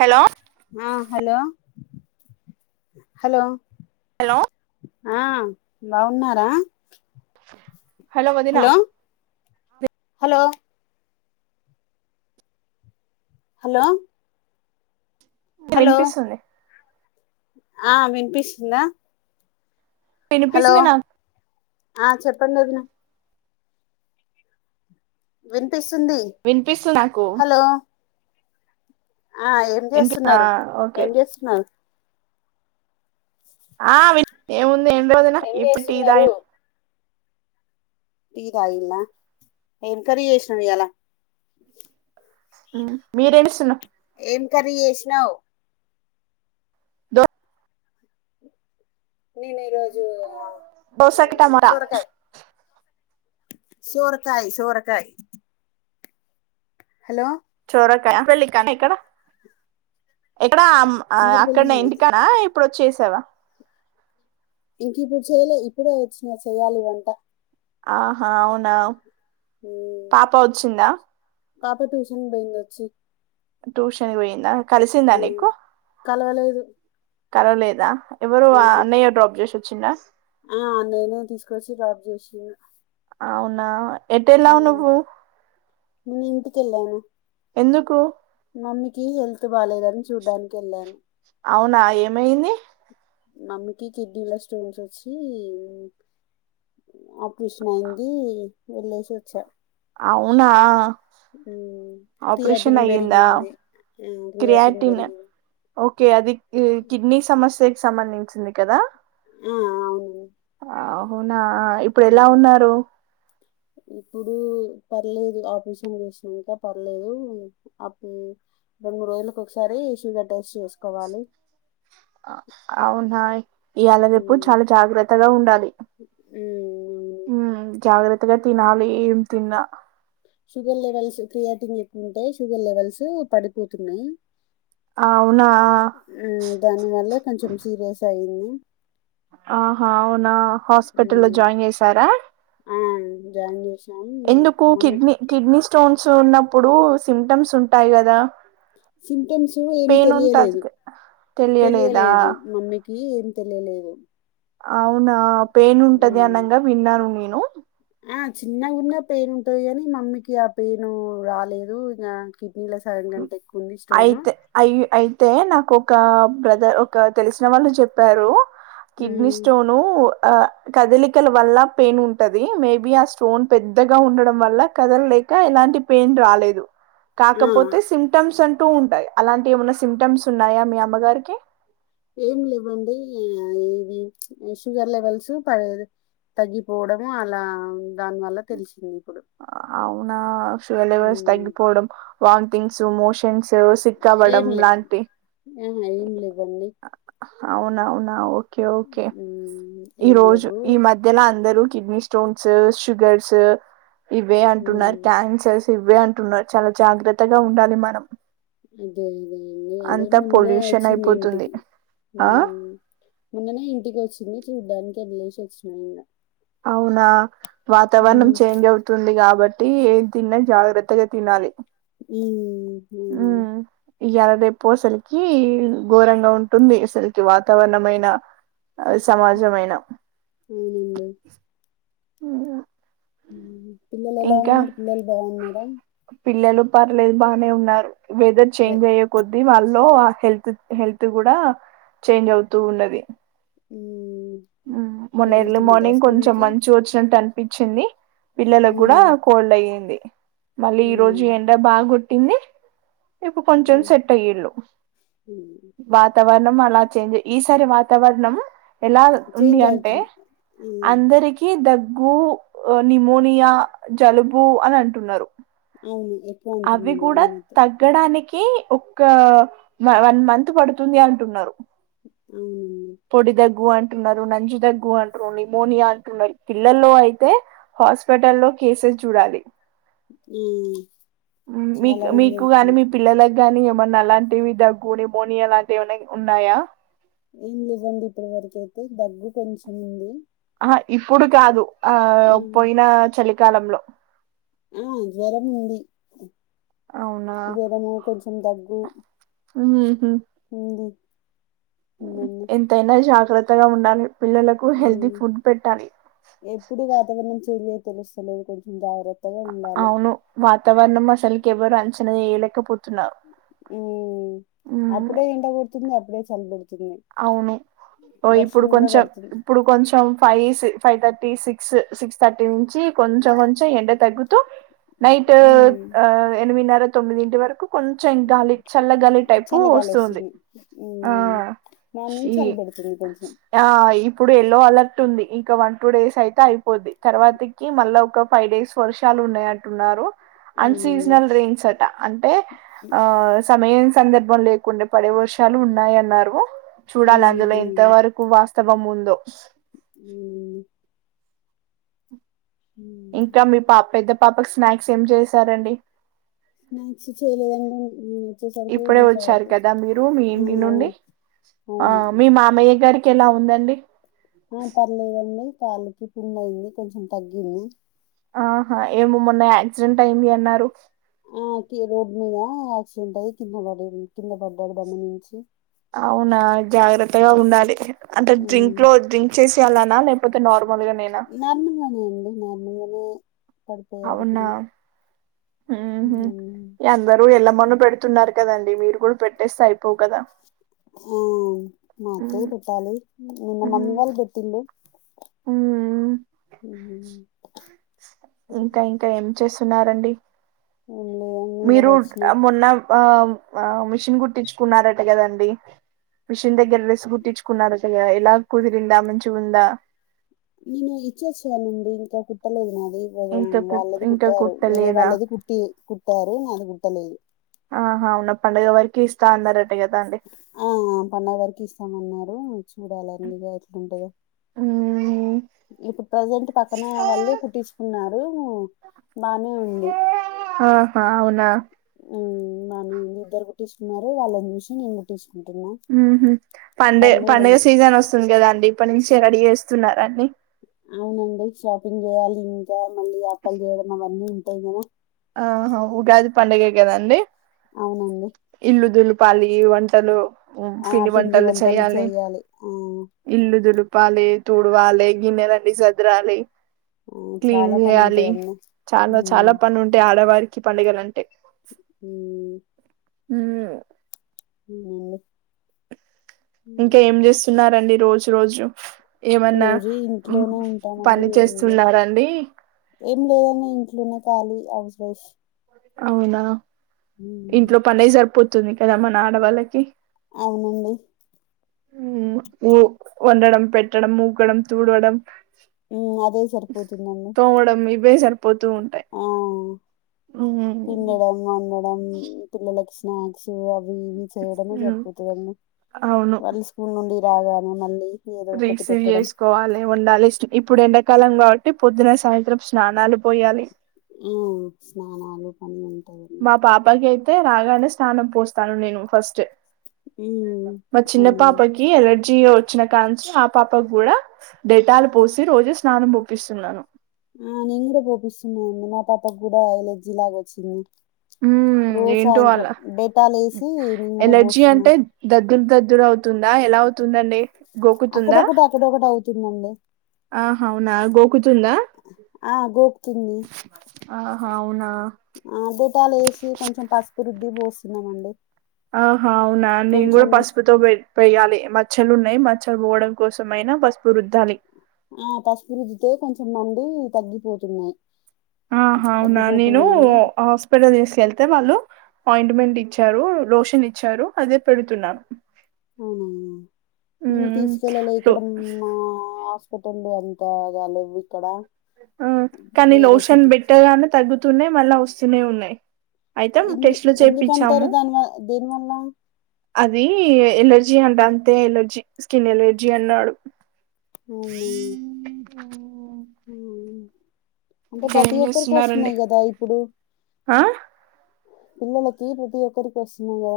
Hello ఆ hello hello hello ఆ బాగున్నారా స హలో వదినా హలో హలో న హలో వినిపిస్తుంది ఆ వినిపిస్తుందా హలో వినిపిస్తుంది నాకు ఆ చె పండి వదినా పిస్తుంది వినిపిస్తుంది నాకు హలో ఆ ఏం వినిపి ఆ చేస్తున్నారు ఓకే ఏం చేస్తున్నారు ఆ వి నందిన ఏం ఈప్పుటి చేస్తున్నారు ఇదాయం తీటీదయిలా ఏమ్ కరీ చేసినవ్ ఇయాల మీరేడుస్తున్నా ఏం కర్రీ చేసినవ్ దా నేను ఈరోజు దోశ కట్ట టమోటా సోరకాయ సోరకాయ సోరకాయ హలో ఇక్కడ అక్కడ జింజర్ పెళ్లి అక్కడ ఉంది ఏంటిక అప్పుడు వచ్చసావా ఇంక ఇప్పుడు చేయలే ఇప్పుడే వచ్చినా చెయాలి వంట ఆహా అవునా ఉమ్ పాప వచ్చిందా పాప ట్యూషన్ పోయింద వచ్చి దోష పోయిందా ఆ కలిసిందానీకు కలవలేదు కలవలేద ఎవరు ఆహా అయ్య డ్రాప్ చేస చిన్న ఆ ఆన్లైనే తీసుకొచ్చి డ్రాప్ చేసి అవునా ఎట ఎలా ఉన్న పోూ మీ ఇంటికెళ్లేన ఎందుకు మమ్మీకి హెల్త్ బాగాలేదని చూడ్డానికి వెళ్ళాను అవునా ఏమయింది మమ్మకి కిడ్నీల స్టోన్స్ వచ్చి ఆపరేషన్ అయింది వెళ్ళేసి వచ్చా అవునా ఆపరేషన్ క్రియేటింగ్ అయ్యిందా పెరిగింది క్రియేటింగ్ పెరిగింది కే అది ఈ కిడ్నీ సమస్య సంబంధించింది కదా ఆ అవును నా ఇప్పుడు ఎలా ఉమ్, ఉన్నారు ఇప్పుడు పర్లేదు ఆపరేషన్ చేసినక పర్లేదు అప్పు రెండు మూడు రోజులలకు ఒకసారి షుగర్ టెస్ట్ చేసుకోవాలి అవునా ఈయాళరేపు చాలా జాగ్రత్తగా ఉండాలి మ్మ్ జాగ్రత్తగ తినాలి ఎం తిన్నా షుగర్ లెవెల్స్ క్రియేటింగ్ ఎక్వ ఉంటే షుగర్ లెవెల్స్ పడిపోతున్నాయి ఆ దాని వల్ల కొంచెం సీరియస్ అయింది ఆహా అవునా హాస్పిటల్ లో హ్మ్. జాయిన్ చేసారా ఆ జాయిన్ చేసి ఎందుకు కిడ్నీ కిడ్నీ స్టోన్ చూన్నప్పుడు సిమ్టమ్స్ ఉంటాయి కదా సిటమ్స్ ఏం పెయిన్ ఉంటది తెలియలేదు తెలియలేదా తెలియలేదు మమ్మీకి ఏం తెలిలేదు అవునా పెయిన్ ఉంటది హ్మ్. అనంగా విన్నాను నేను హ ఆ చిన్నగున్న పెయిన్ ఉంటంది కాని మమ్మీకి ఆ పెయిన్ రాలేదు ఇక అయితే అయి అయితే నాకు ఒక బ్రదర్ ఒక తెలిసిన వాళ్ళు చెప్పారు కిడ్నీ హ్మ్. స్టోను ఆ కదలికల వల్ల పెయిన్ ఉంటది మేబి ఆ స్టోన్ పెద్దగా ఉండడం వల్ల కదలలేక ఎలాంటి పెయిన్ రాలేదు కాకపో ఆ! సిమ్టమ్స్ అంటూ ఉంట ఆహ్ అలాంటివి ఏమన్నా సిమ్టమ్స్ ఉన్నాయా మీ అమ్మగారికి ఏం లేవండి ఇది షుగర్ లెవెల్స్ ప తగ్గిపోవడము అలా దానివల్ల తెలిసిందిప్పుడ్ ఆహ్ అవునా షుగర్ లెవెల్స్ ఉమ్, తంగిపోవడం వాన్థింగ్సు మోషన్స్ తో ఏం సిక్కవడం లేవు లాంటి ఆహా ఏం లేవండి అవునవునావు ఓకే ఓకే ఉమ్, ఈ ఏం రోజు లేవు ఈ మధ్యలా అందరు కిడ్నీ స్టోన్స్ షుగర్స్ ఇవే అంటున్నారు ఉమ్, క్యాన్సర్స్ ఇవ్వే అంటున్నారు చాలా జాగ్రత్తగా ఉండాలి మనం అదే అదే అన్న అదే అంతా మొన్ననే పొల్యూషన్ వచ్చింది అయిపోతుంది ఇంటికి ఆ మొన్ననే ఇంటికి వచ్చింది చూడ్డానికి వెళ్లేసి వచ్చిన నేను అవునా వాతావరణం చేంజ్ అవుతుంది కాబట్ టి ఏన్ తిన్న జాగ్రత్తగా తినాలి ఉహ్ ఆహ్ ఈయలా రేపో సలికి ఘోరంగా ఉంటుంది అసలుకి వాతావరణమైన ఆహ్ సమాజమైన అవునండి. ఉమ్, ఉహ్ పిల్లలు ఎలా ఇంకా ఉన్నారు పిల్లలు బాగున్నారా పిల్లలు పర్లేదు బాగనే ఉన్నారు. వెదర్ చేంజ్ అయ్యే కొద్ద్దీ వాళ్ళ లో హెల్త్ హెల్త్ కూడా చేంజ్ అవుతూ ఉన్నది. ఉహ్ ఆహ్ మొన్న ఎర్లీ మార్నింగ్ కొంచెం మంచు వచ్చినట్టు అని పిచ్చింది పిల్లలకు కూడా హ్మ్. కోల్డ్ అయింది మళ్ళీ ఈ రోజు హ్మ్. ఎండ బాగు గో ఎన్ని ఇప్పు కొంచెం హ్మ్. సెట్ అయ్యిల్లు హ్మ్. వాతావరణం లా చేంజే ఈ సారి వాతావరణం ఎల్ ఉంది చేంజ్ అంటే అవుతుంది. హ్మ్. అందరికీ దగ్గ్ గు నిమోనియా జలుబు అని అంటున్నారు ఎవాలి అవి కూడా తగ్గడానికి కి ఒక వన్ మంత్ పడుతుంది అంటున్నారు అవునండి. న [unintelligible] జు దగ్గు అంటున్నారు మోనియా అంటున్నారు పిల్లల్లో అయితే హాస్పిటల్లో కేసెస్ చూడాలి ఉ మీకు మీకు గాని మీ పిల్లల గాని ఏమన్నా అలాంటివి దగ్గు నిమోనియా అలాంటివి ఏమన్నా ఉన్నాయా ఏం లేదండి ఇప్పటి వరకు అయితే దగ్గు కొంచెం ఉంది ఆ ఇప్పుడు కాదు ఆ హ్మ్. పోయినా చలి కాలంలో ఆ జ్వరము ఉంది అవునా జ్వరము కొంచెం దగ్గు ఉహూ ఉంది ఎంత అయినా జ గ్రత్తగా ఉండాలి పిల్లలకు హెల్తీ మ్మ్ ఫుడ్ పెట్టాలి ఎప్పుడు వాతావరణం చలే తెలుస్తలేదు కొంచెం జాగ్రత్త అవును వాతవరణం అసలకి ఎవరు అంచనా వేయ్యాలేం కపుల్ ఉమ్ అప్పుడే ఎండ పెడు తుంది అప్పుడే చలి బెడి అవును ఇప్పుడు కూడా కొంచెం పడుతుంది ఇప్పుడు కొంచెం five five thirty six six thirty నుంచి కొంచెం కొంచెం ఎండ తగ్గుతూ నైట్ ఉమ్ ఎనిమిది నర తొమ్మిది ఇంటి వరకు కొంచెం గాలి చల్లగాలి టైపు వస్తుంది ఆ ఉమ్ మార్నింగ్ చలి ఉను పెడుతుంది కొంచెం ఆ ఇప్పుడు ఎ లో అలర్ట్ ఉంది ఇక వన్ టూ డేస్ అయితే అయిపోద్ది తర్వాతకి మళ్ళా ఒక ఫైవ్ డేస్ వర్షాలు ఉన్నాయ అంటున్నారు అవునండి అన్సీజనల్ రింగ్స్ అట అంటే ఆ సమయ సందర్భం లేకుండా పడే వర్షాలు ఉన్నాయ అన్నారు చూడాలి ఉమ్ అందులో ఇంతవరకు వాస్త క్షణం ముందు మ్మ్ ఇంకా మీ పాపెద్ద పాపకు స్నాక్స్ ఏం చేశారండి స్నాక్స్ చేయలేదండి నేను వచ్చేసరికి ఇప్పుడే నిమిషం వచ్చారు అయితది కదా మీరు మీ ఆ ఇంటి నుండి అవును కెలా ఉందండి ఆ పర్లేదండి కాలికి పుండైంది కొంచెం తగ్గింది ఆహా ఏమో మొన్న యాక్సిడెంట్ అయింది అన్నారు ఆ కీ రోడ్ మీద ఆక్సిడెంట్ అయ్యి కింద పడిండ్ కింద పడ్డాడు బండి మీంచి అవునా జాగ్రత్తగా ఉండాలి అంటే డ్రింక్ లో డ్రింక్ చేస్ అలనలేం నార్మల్గానే అండి నార్మల్ గా మ్మ్ అవునా మ్మ్ హ్మ్ ఉమ్ అందరూ ఎల్లా మ పెడుతున్నారు కదండి మీరు కూడా పెట్టేస్తే అయిపోవు కదా మ్మ్ మాకు ఉమ్ పెట్టాలి నిన్న మమ్మీ వాళ్ళు పెట్టిల్లు మ్మ్ మ్మ్ ఇంకా ఏం ఇంకా ఏం చేస్ తున్నారండి లేదని ఇంగ మీరు వచ్చిన ఆ మొన్న ఆమ్ ఆమ్ మిషిన్ కుట్టిచ్చుకున్నారట కదండి మిషిన్ దగ్గర డ్రెస్ కుట్టిచ్చుకున్నారట కదా ఏ లా కుదిరింది మంచి టుందా నేను ఇచ్చి వచ్చానండి ఇంకా కుట్టలేదు నాక్ దీగద ఇంకా కు వాళ్ళది ఇంకా కుట్టారు వేరే కుట్టలేదా వాళ్ళది కుట్టి కుట్టారు నాది కుట్టలేదు ఆహా అవునా పండుగ వరికి ఇస్తా అన్నార ఆ ఆ పండుగ వరకు ఇస్తామన్నారు చూడాలండిక ఎట్లుంటదో మ్మ్ మ్మ్ ఇప్పుడు ప్రజెంట్ పక్కన వాళ్ళు కుట్టిచ్చుకున్నార్ డేమో ఆహా అవునా మ్మ్ బానే ఉంది ఇద్దరు కుట్టిచ్చుకున్నారు వాళ్ళని చూసి నేను కుట్టిచ్చిన మ్మ్ హ్మ్ పండే పడగ సీజన్ వస్తుంది కదండి అప్ప నుంచె రేడి వేస్తున్నారన్ని అవునండి షాపింగ్ చేయాలి ఇంకా మళ్ళీ ఆప్పల్ చేయడం అవన్నీ ఉంటాయి కదా ఆహా ఉగాది పండుగ కదండి అవునండి పాలి వంటలు హు ఆ పిండి వంటలు చెయాలి చేయాలి ఆ ఇల్లుదులు ప్పాలి తుడువాలి గిన్నెలన్ని సదురాలి ఆ క్లీన్ చాలా పని చేయాలి ఉంటదండి చాలా హ్మ్ చాలా పని ఉం వరికి పండుగ నంటే హు హుమ్ ఊ మ్ ఇంకా ఏం చేస్తున్నారండి రోజు రోజు ఏమన్నా రోజు మ్, ఇంట్లోనే ఉంటానండి పని ఇగ ఏం లేదు చేస్తున్నారండి ఏం లేదని ఇంట్లోనే కాళీ అవీలేష్ అవునా ఇంట్లో పనే సరిపోత్ తుంది కదా మన ఆడవాళ్ళకి అవునండి ఉమ్, ఊ వండడం పెట్టడం ఊకడం తూడవడం హ్మ్ అదే సరిపోతుందండి తోమడం ఇవే సార్ ఆ ఉమ్, పిండడం వండడం పిల్లలక్ స్ నాస్న్క్స్ అవి ఇవి చేయడమే ఉమ్, సరిపోతది అండి వాళ్ళు స్కూల్ నుండి రాగానే మళ్ళీ ఏదో ఒకటి రిసీవ్ పెట్టడం చేసుకోవాలి వండాలి ఇప్పుడు ఎండాకాలం కాబట్టి పొద్దున సాయంత్రం స్నానాలు పోయ్యలి ఆ స్నానాలు పని ఉంటాయి మా పాపకి అయితే రాగానే స్నానం పోస్తాను నేను ఫస్ట్ ఉమ్ మ చిన్న అవునండి పాపకి ఎలా జియో వచ్చిన కంచి ఆ పాపక్కుడా డేటాలు పో- పోసి రోజు స్నానం ప్ ప్పిస్తున్నాను ఆ నేను కూడా పోపిస్తున్నానండి మా పాపకు కూడా ఎలర్జిలాగా వచ్చింది ఉమ్ రోజు ఏంటో వాళ్ళ సాయంత్రం డేటాలు వేసి నేను కూడా ఎలర్జీ పోస్తున్నా అంటే దగ్గర దగ్దుర అవుతుందా ఎలా తుందండి అక్కడ్ ఒకటి అక్కడోకటి అ తున్నండి ఆహా అవునా గోకుతుందా ఆ గోకుతుంది ఆహా అవునా ఆ బిటాలేసి కొంచెం పసుపు రుద్ది పోస్త అవునండి ఆహ అవునా నేన్ కూడా పసుపుతో పోయాలి మ బట్టలు ఉన్నాయి మచ్చలు పోవడం కోసంమయినా బస్ ఆ పసుపురుర్ది కొంచెం తున్నంది తగ్గిపోతున్నయి ఆహ అవునా నేనూ హాస్పిటల్ తీసుకెళ్తే వాళ్ళు అపాయింట్మెంట్ ఇచ్చారు రోషన్ ఇచ్చారు అదే పెడుతున్నాను అవునా అంది మేము మ్మ్ తీసుకెళ్ళలే ఇక్కడ మా ఎక్కుతుంది అంతగాలేదండి ఇక్కడ ఆ కనీ వేరే లోషన్ సిటీ బెట్టర్ గానే తగ్గుతున్నాయి మళ్ళా వ స్తునె ఉన్నాయి్ అయితే ఎందు టెస్ట్లు ఎందుకంటారు చేప్పించాము దాని వ దేని వల్ల అది ఎలర్ జీ అంట అంతే ఎలర్జీ స్కిన్ ఎలర్జీ అన్నాడు అవునా ఉహు అంటే ప్రతి ఒక్కరికి వస్తున్నాయి కదా ఇప్పుడు ఆ పిల్లలకి తీరు బతి ఒక్కరికి వస్తున్నాంగా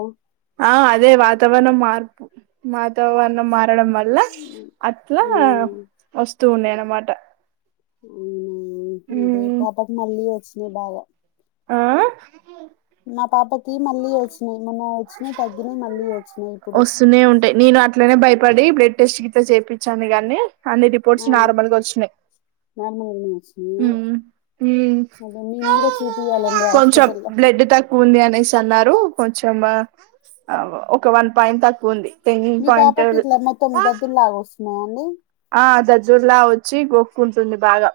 ఆ అదే వాతావరణం మార్పు వాతావరణం మారడం వల్ల అట్ట మ్మ్ వస్తూ ఉన్నాయనమాట అవున ఉమ్ పాపకి మళ్ళీ వచ్చి ఇ బాగ ఆ మా పాపకి మళ్ళీ వచ్చినయి మొన్న వచ్చినాయి తగ్గినాయి మళ్ళీ వచ్చినాయి ఇప్పుడు పడి బ్లడ్ టెస్ట్ కిట్ల చేపించాను గానీ అన్ని రిపోర్ట్స్ ఆ నార్మల్గ వచ్చినాయి్ నార్మల్గానే వచ్చినాయా ఉమ్ అదే మేము కూడా చూపియాలండి కొంచం హాస్పిటల్లో బ్లడ్ తక్కువ ఉంది అనేసి అన్నారు కొంచం ఒక వన్ పాయింట్ తక్కువ ఉంది టెన్ మీ పాయింట్ పాప కిట్ల మ తొమ్ దద్దుర్ లాగ వస్తున్నాయ్ ము ఆ జజ్జర్లా వచ్చి గొక్కుంటుంది బాగా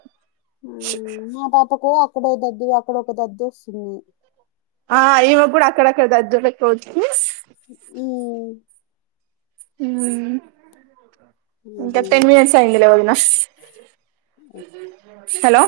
ఊ మా పాప కో ఆక్కడో దదు ఆ అక్కడ ఒక దద్దొస్తుంది ఆ ఇమ కూడా కూడా అక్కడ అక్కడ దదుర్ లెక్క ఒచ్చి ఊ ఉ ఊ ఇంకా ఇది టెన్ మినిట్స్యిందిలే ఒదిన ఆ అ హలో